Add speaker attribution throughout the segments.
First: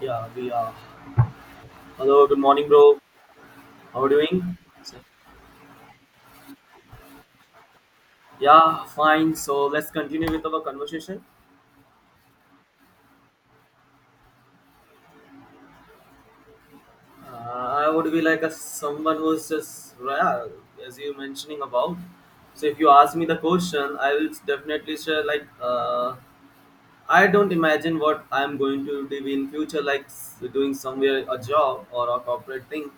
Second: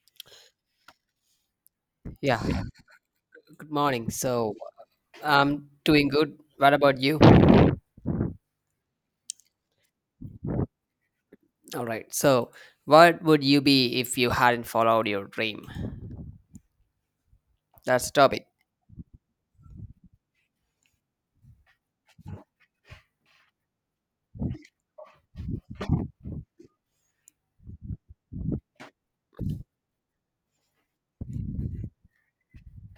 Speaker 1: Yeah, we are. Hello, good
Speaker 2: Yeah,
Speaker 1: morning, bro.
Speaker 2: good
Speaker 1: How are
Speaker 2: morning.
Speaker 1: you
Speaker 2: So
Speaker 1: doing?
Speaker 2: I'm doing good. What about you?
Speaker 1: Yeah, fine. So let's continue with our conversation.
Speaker 2: All right. So, what would you be if you hadn't followed your dream?
Speaker 1: Uh, I
Speaker 2: That's
Speaker 1: would
Speaker 2: the
Speaker 1: be like
Speaker 2: topic.
Speaker 1: a someone who's just yeah, as you mentioning about. So if you ask me the question, I will definitely share I don't imagine what I'm going to do in future, like doing somewhere a job or a corporate thing.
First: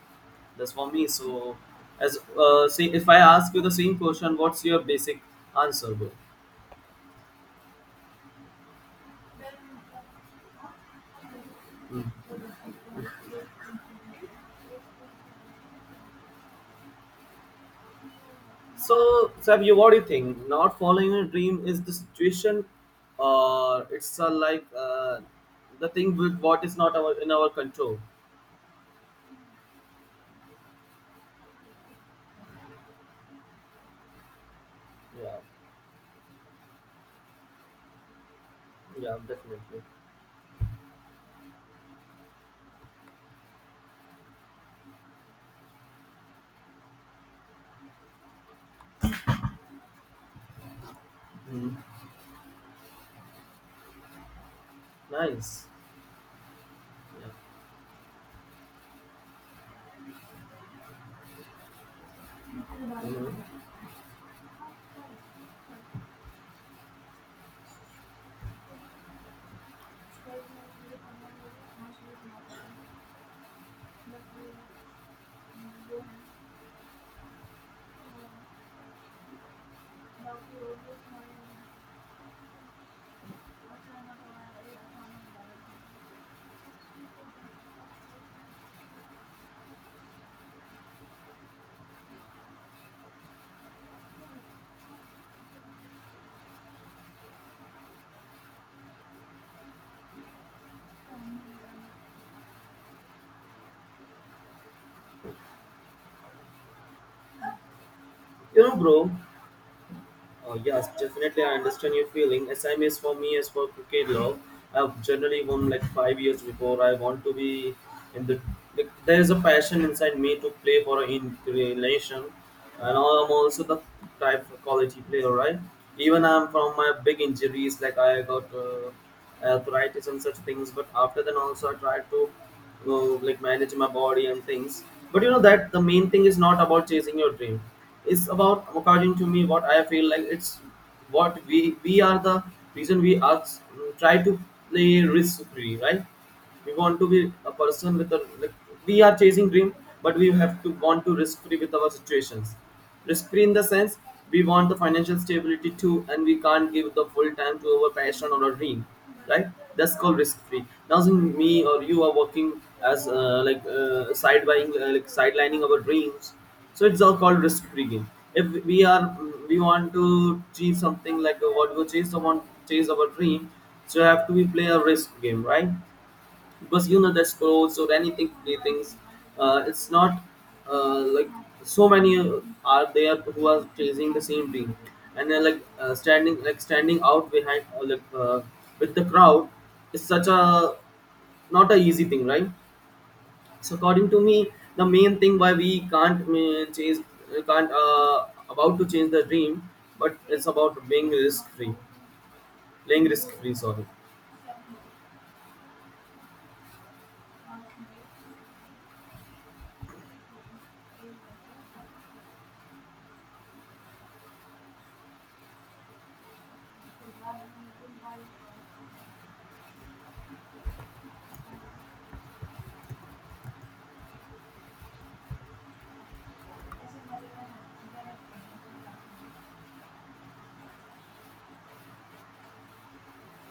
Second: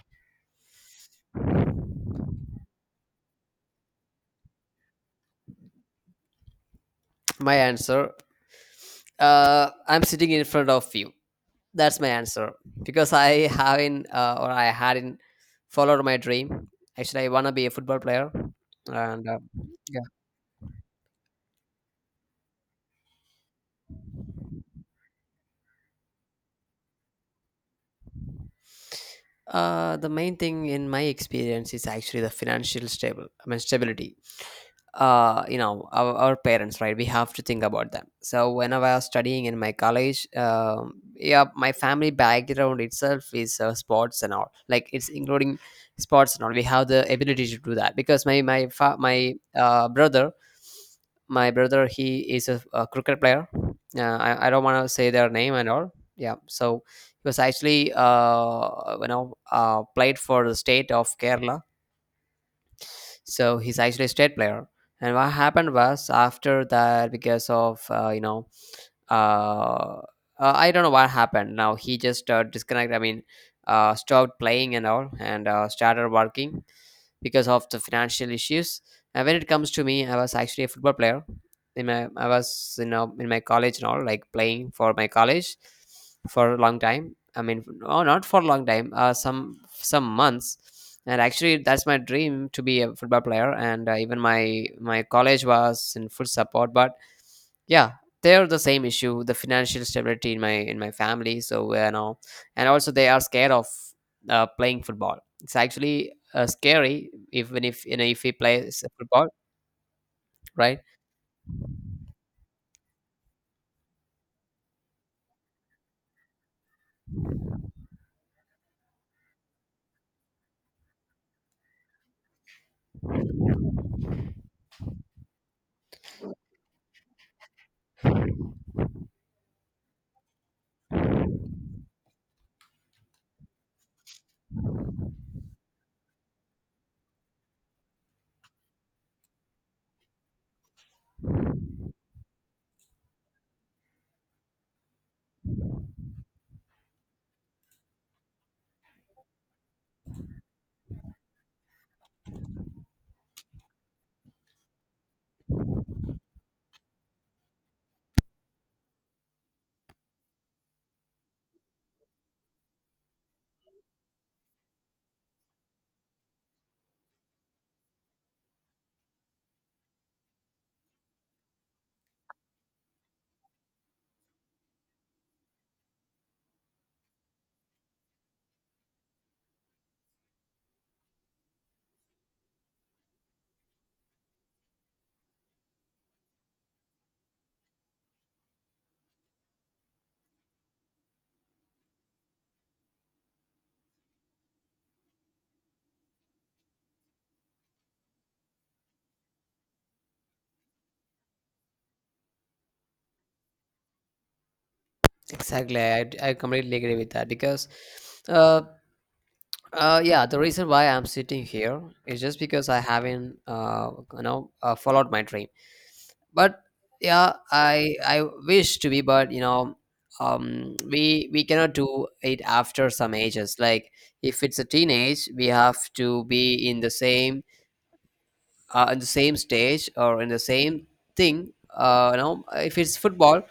Speaker 1: That's for me. So as say, if I ask you the same question, what's your basic answer, bro?
Speaker 2: My answer. I'm sitting in front of you. That's my answer because I haven't or I hadn't followed my dream. Actually, I wanna be a football player, and
Speaker 1: So, Sab, you what do
Speaker 2: yeah.
Speaker 1: you think? Not following your dream is the situation, or it's the thing with what is not our in our control.
Speaker 2: The main thing in my experience is actually the financial stable. I mean stability,
Speaker 1: Yeah,
Speaker 2: you know, our parents, right? We have to think about them. So when I was
Speaker 1: yeah,
Speaker 2: studying in my
Speaker 1: definitely.
Speaker 2: college, yeah, my family background itself is, sports and all, like it's including sports and all. We have the ability to do that because my brother, my
Speaker 1: Mm.
Speaker 2: brother, he is a cricket player. I don't want to say their name
Speaker 1: Nice.
Speaker 2: and all, yeah. So he
Speaker 1: Yeah.
Speaker 2: was actually you know, played for the state of Kerala, so
Speaker 1: Mhm.
Speaker 2: he's actually a state player. And what happened was, after that, because of, you know, uh, I don't know what happened. Now he just disconnected, I mean, stopped playing and all, and started working because of the financial issues. And when it comes to me, I was actually a football player. In my, I was, you know, in my college and all, like playing for my college for a long time. I mean, no, not for a long time. Some months. And actually, that's my dream, to be a football player. And even my my college was in full support. But yeah, they're the same issue: the financial stability in my family. So you know, and also they are scared of, playing football. It's actually scary, even if, you know, if he
Speaker 1: You know,
Speaker 2: plays
Speaker 1: bro.
Speaker 2: football, right?
Speaker 1: Yes, definitely. I understand your feeling. S. M. S. for me is for cricket love. I've generally won like five years before. I want to be in the. Like, there is a passion inside me to play for in relation, and I'm also the type of quality player, right? Even I'm from my big injuries, like I got arthritis and such things. But after then, also I tried to like manage my body and things, but you know that the main thing is not about chasing your dream. It's about, according to me, what I feel like. It's what we are the reason we are try to play risk free, right? We want to be a person with a like we are chasing dream, but we have to want to risk free with our situations. Risk-free in the sense we want the financial stability too, and we can't give the full time to our passion or our dream, right? That's called risk-free. Now, since me or you are working as side buying, sidelining our dreams, so it's all called risk-free game. If we want to achieve something like what we chase, someone chase our dream, so you have to be play a risk game, right? Because you know the scrolls or anything play things? It's not uh, like so many are there who are chasing the same dream, and then standing out behind with the crowd is such a not a easy thing, right? So according to me, the main thing why we can't chase, can't about to change the dream, but it's about being risk free, playing risk free, sorry.
Speaker 2: Exactly, I completely agree with that because, uh, yeah, the reason why I'm sitting here is just because I haven't, you know, followed my dream. But yeah, I wish to be, but you know, we cannot do it after some ages. Like if it's a teenage, we have to be in the same, in the same stage, or in the same thing, you know, if it's football,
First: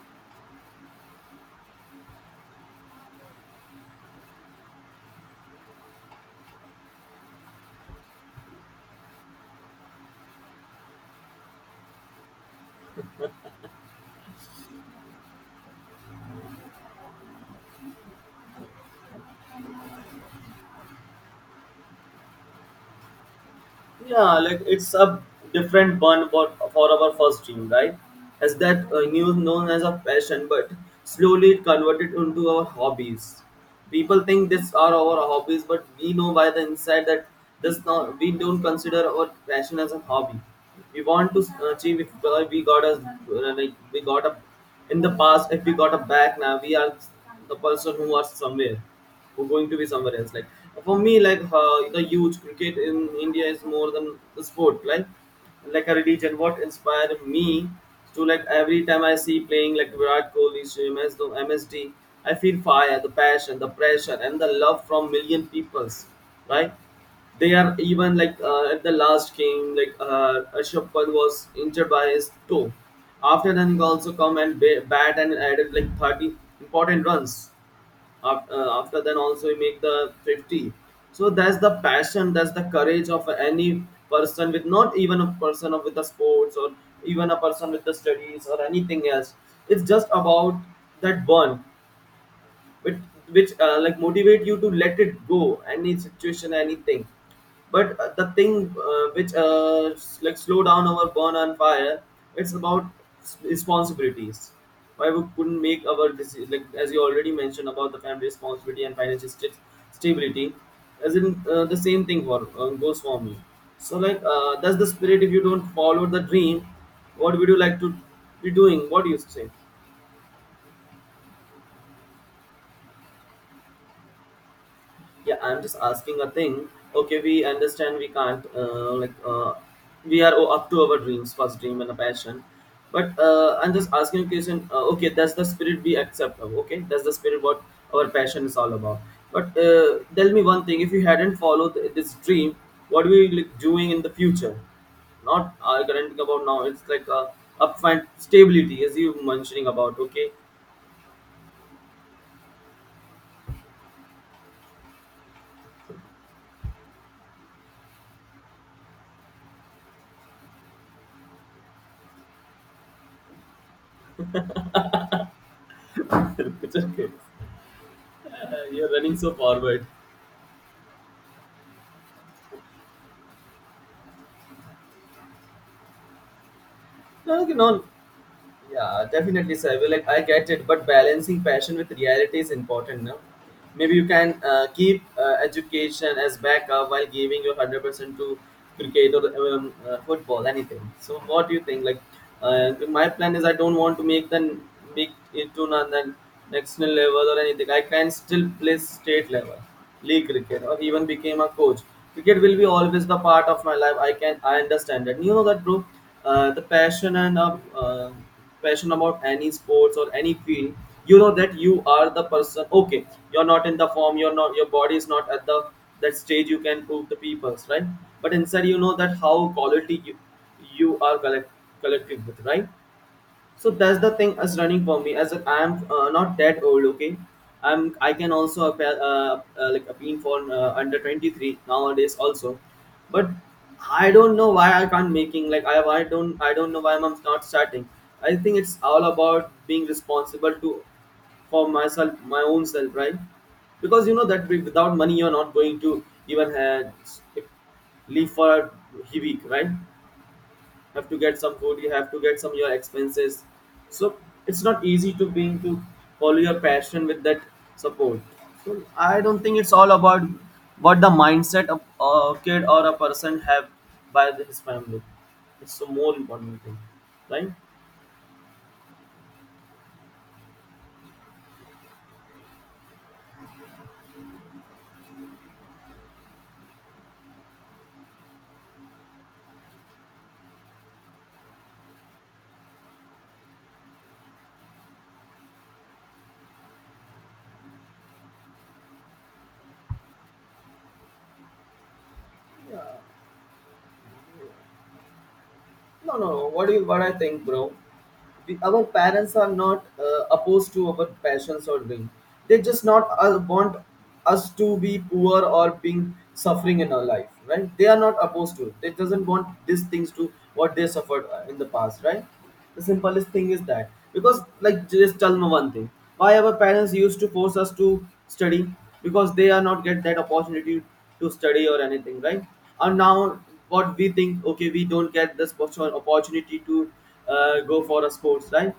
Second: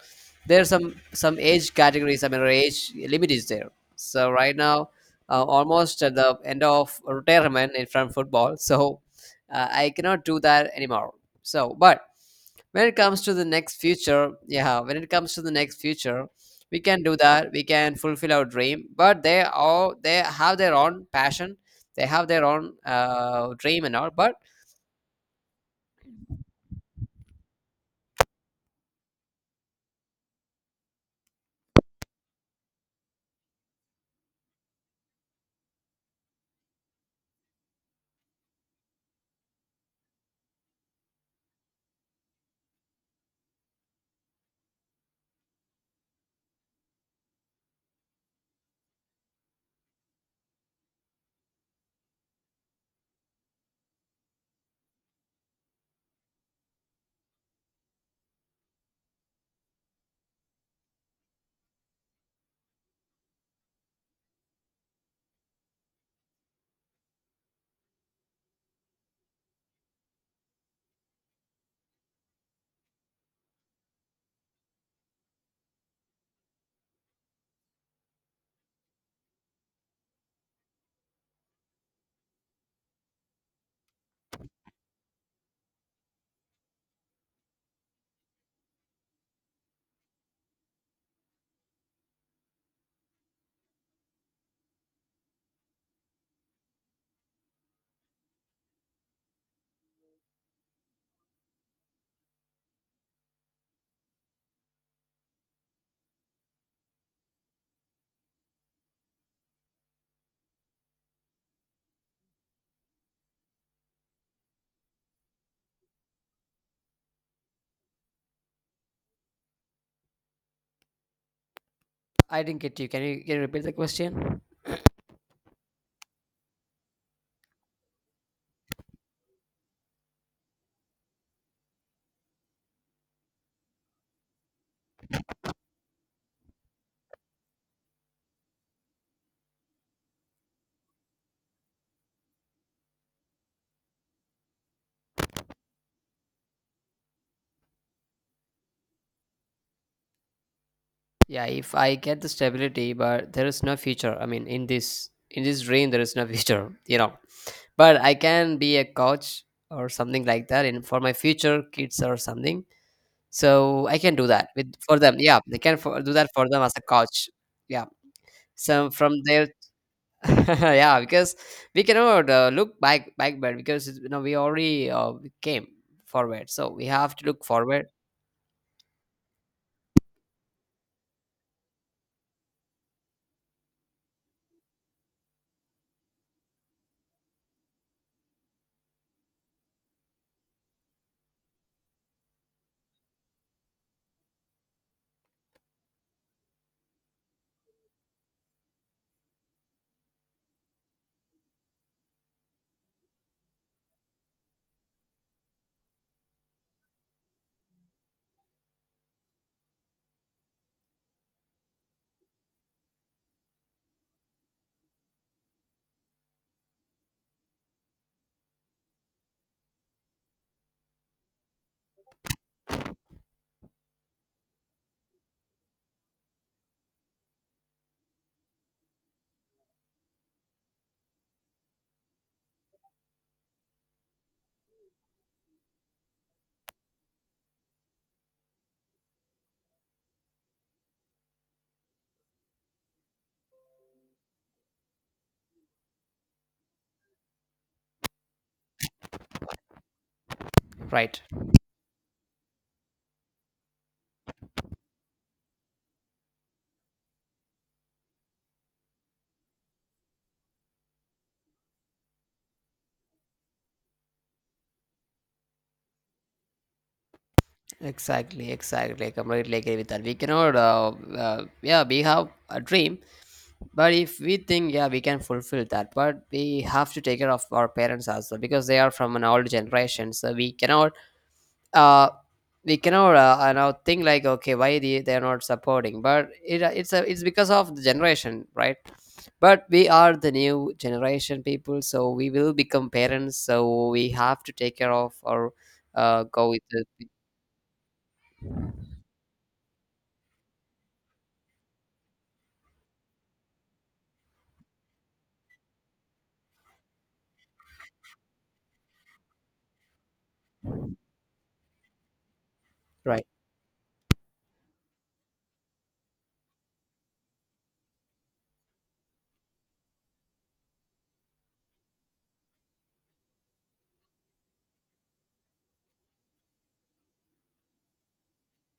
Speaker 2: there are some age categories, I mean, or age limit is there. So right now, almost at the end of retirement in from football. So I cannot do that anymore. So but, when it comes to the next future, yeah, when it comes to the next future, we can do that. We can fulfill our dream. But they all, they have their own passion. They have their own, dream and all, but,
Speaker 1: Yeah, like it's a different one for our first dream, right? As that new known as a passion, but slowly it converted into our hobbies. People think these are our hobbies, but we know by the inside that this not we don't consider our passion as a hobby. We want to achieve if we got a in the past, if we got a back, now we are the person who are somewhere, who going to be somewhere else. Like for me, the youth cricket in India is more than the sport, like a religion. What inspired me to like every time I see playing like Virat Kohli, MS the MSD, feel fire, the passion, the pressure and the love from million peoples, right? They are even like at the last game, like Rishabh Pant was injured by his toe. After then, he also come and bat and added like 30 important runs. After, after then, also he make the 50. So that's the passion, that's the courage of any person, with not even a person of with the sports or even a person with the studies or anything else. It's just about that burn which motivate you to let it go any situation, anything. But the thing which s- like slow down our burn on fire, it's about responsibilities. Why we couldn't make our like as you already mentioned, about the family responsibility and financial stability, as in the same thing for goes for me. So like that's the spirit. If you don't follow the dream, what would you like to be doing, what do you say?
Speaker 2: I didn't get you. Can you, can you repeat the question?
Speaker 1: Yeah, I'm just asking a thing. Okay, we understand we can't we are up to our dreams, first dream and a passion. But I'm just asking a question. Okay, that's the spirit we accept. Of, okay, that's the spirit what our passion is all about. But tell me one thing: if you hadn't followed this dream, what were you like, doing in the future? Not currently about now. It's like upfront stability, as you mentioning about. Okay,
Speaker 2: Yeah, if I get the stability, but there is no future. I mean, in this dream, there is no future. You know, but I can be a coach or something like that, and for my future kids or something. So I can do that with, for them. Yeah, they can for, do that for them as
Speaker 1: it's
Speaker 2: a
Speaker 1: okay.
Speaker 2: coach. Yeah.
Speaker 1: You're
Speaker 2: So from
Speaker 1: running so
Speaker 2: their
Speaker 1: forward.
Speaker 2: yeah, because we cannot, look back backward, because you know we already, came forward, so we have to
Speaker 1: No,
Speaker 2: look
Speaker 1: okay, no.
Speaker 2: forward,
Speaker 1: Yeah, definitely, sir. Well, like I get it, but balancing passion with reality is important. No, maybe you can keep education as backup while giving your 100% to cricket or football, anything. So, what do you think? Like, my plan is I don't want to make the make take it to national level or anything. I can still play state level, league cricket, or even became a coach. Cricket will be always the part of my life. I can I understand that. You know that, bro. The passion and passion about any sports or any field. You know that you are the person. Okay, you're not in the form. You're not. Your body is not at the that stage. You can prove the people's right. But inside, you know that how quality you are collect, collecting with, right? So that's the thing as running for me, as I am not that old. Okay, I'm I can also appeal, appeal for under 23 nowadays also, but I don't know why I can't making like I don't I don't know why I'm not starting. I think it's all about being responsible to for myself, my own self, right? Because you know that without money, you're not going to even have live for a week, right? Have to
Speaker 2: right?
Speaker 1: get some food, you have to get some your expenses. So it's not easy to being to follow your passion with that support. So I don't think it's all about what the mindset of a kid or a person have by his family. It's the more important thing, right?
Speaker 2: Exactly, exactly. I completely agree with that. We cannot, yeah, we have a dream, but if we think, yeah, we can fulfill that, but we have to take care of our parents as well, because they are from an old generation. So we cannot, uh we cannot now think like, okay, why they are not supporting. But it, it's because of the generation, right? But we are the new generation people, so we will become parents, so we have to take care of, or
Speaker 1: No, no, no.
Speaker 2: go with
Speaker 1: What do you,
Speaker 2: the,
Speaker 1: what I think, bro, we, our parents are not opposed to our passions or dream. They just not want us to be poor or being suffering in our life, right? They are not opposed to it. They doesn't want these things to what they suffered in the past, right? The
Speaker 2: right.
Speaker 1: simplest thing is that, because like just tell me one thing. Why our parents used to force us to study? Because they are not get that opportunity to study or anything, right? And now what we think, okay, we don't get this opportunity to go for a sports, right?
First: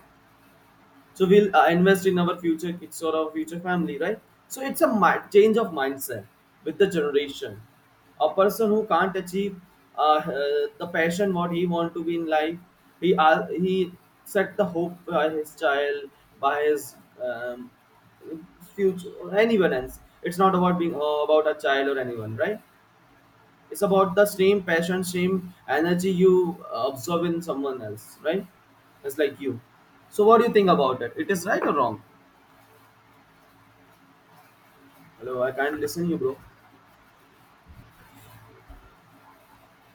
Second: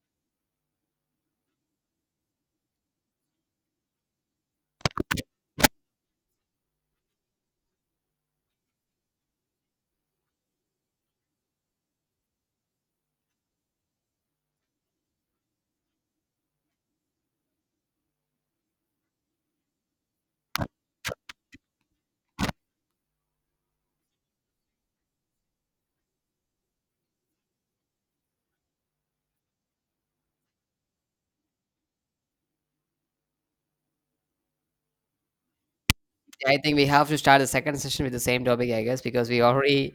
Speaker 1: So we'll invest in our future kids or our future family, right? So it's a change of mindset with the generation. A person who can't achieve the passion what he want to be in life, he set the hope by his child, by his um, future or anyone else. It's not about being about a child or anyone, right? It's about the same passion, same energy you observe in someone else, right? It's like you. So what do you think about it? It is right or wrong? Hello, I can't listen you, bro.
Speaker 2: I think we have to start the second session with the same topic, I guess, because we already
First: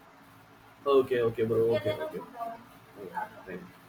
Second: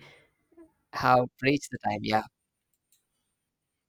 Speaker 1: Okay,
Speaker 2: have
Speaker 1: okay,
Speaker 2: reached
Speaker 1: bro,
Speaker 2: the
Speaker 1: okay,
Speaker 2: time.
Speaker 1: okay, okay.
Speaker 2: Yeah.
Speaker 1: Thank you.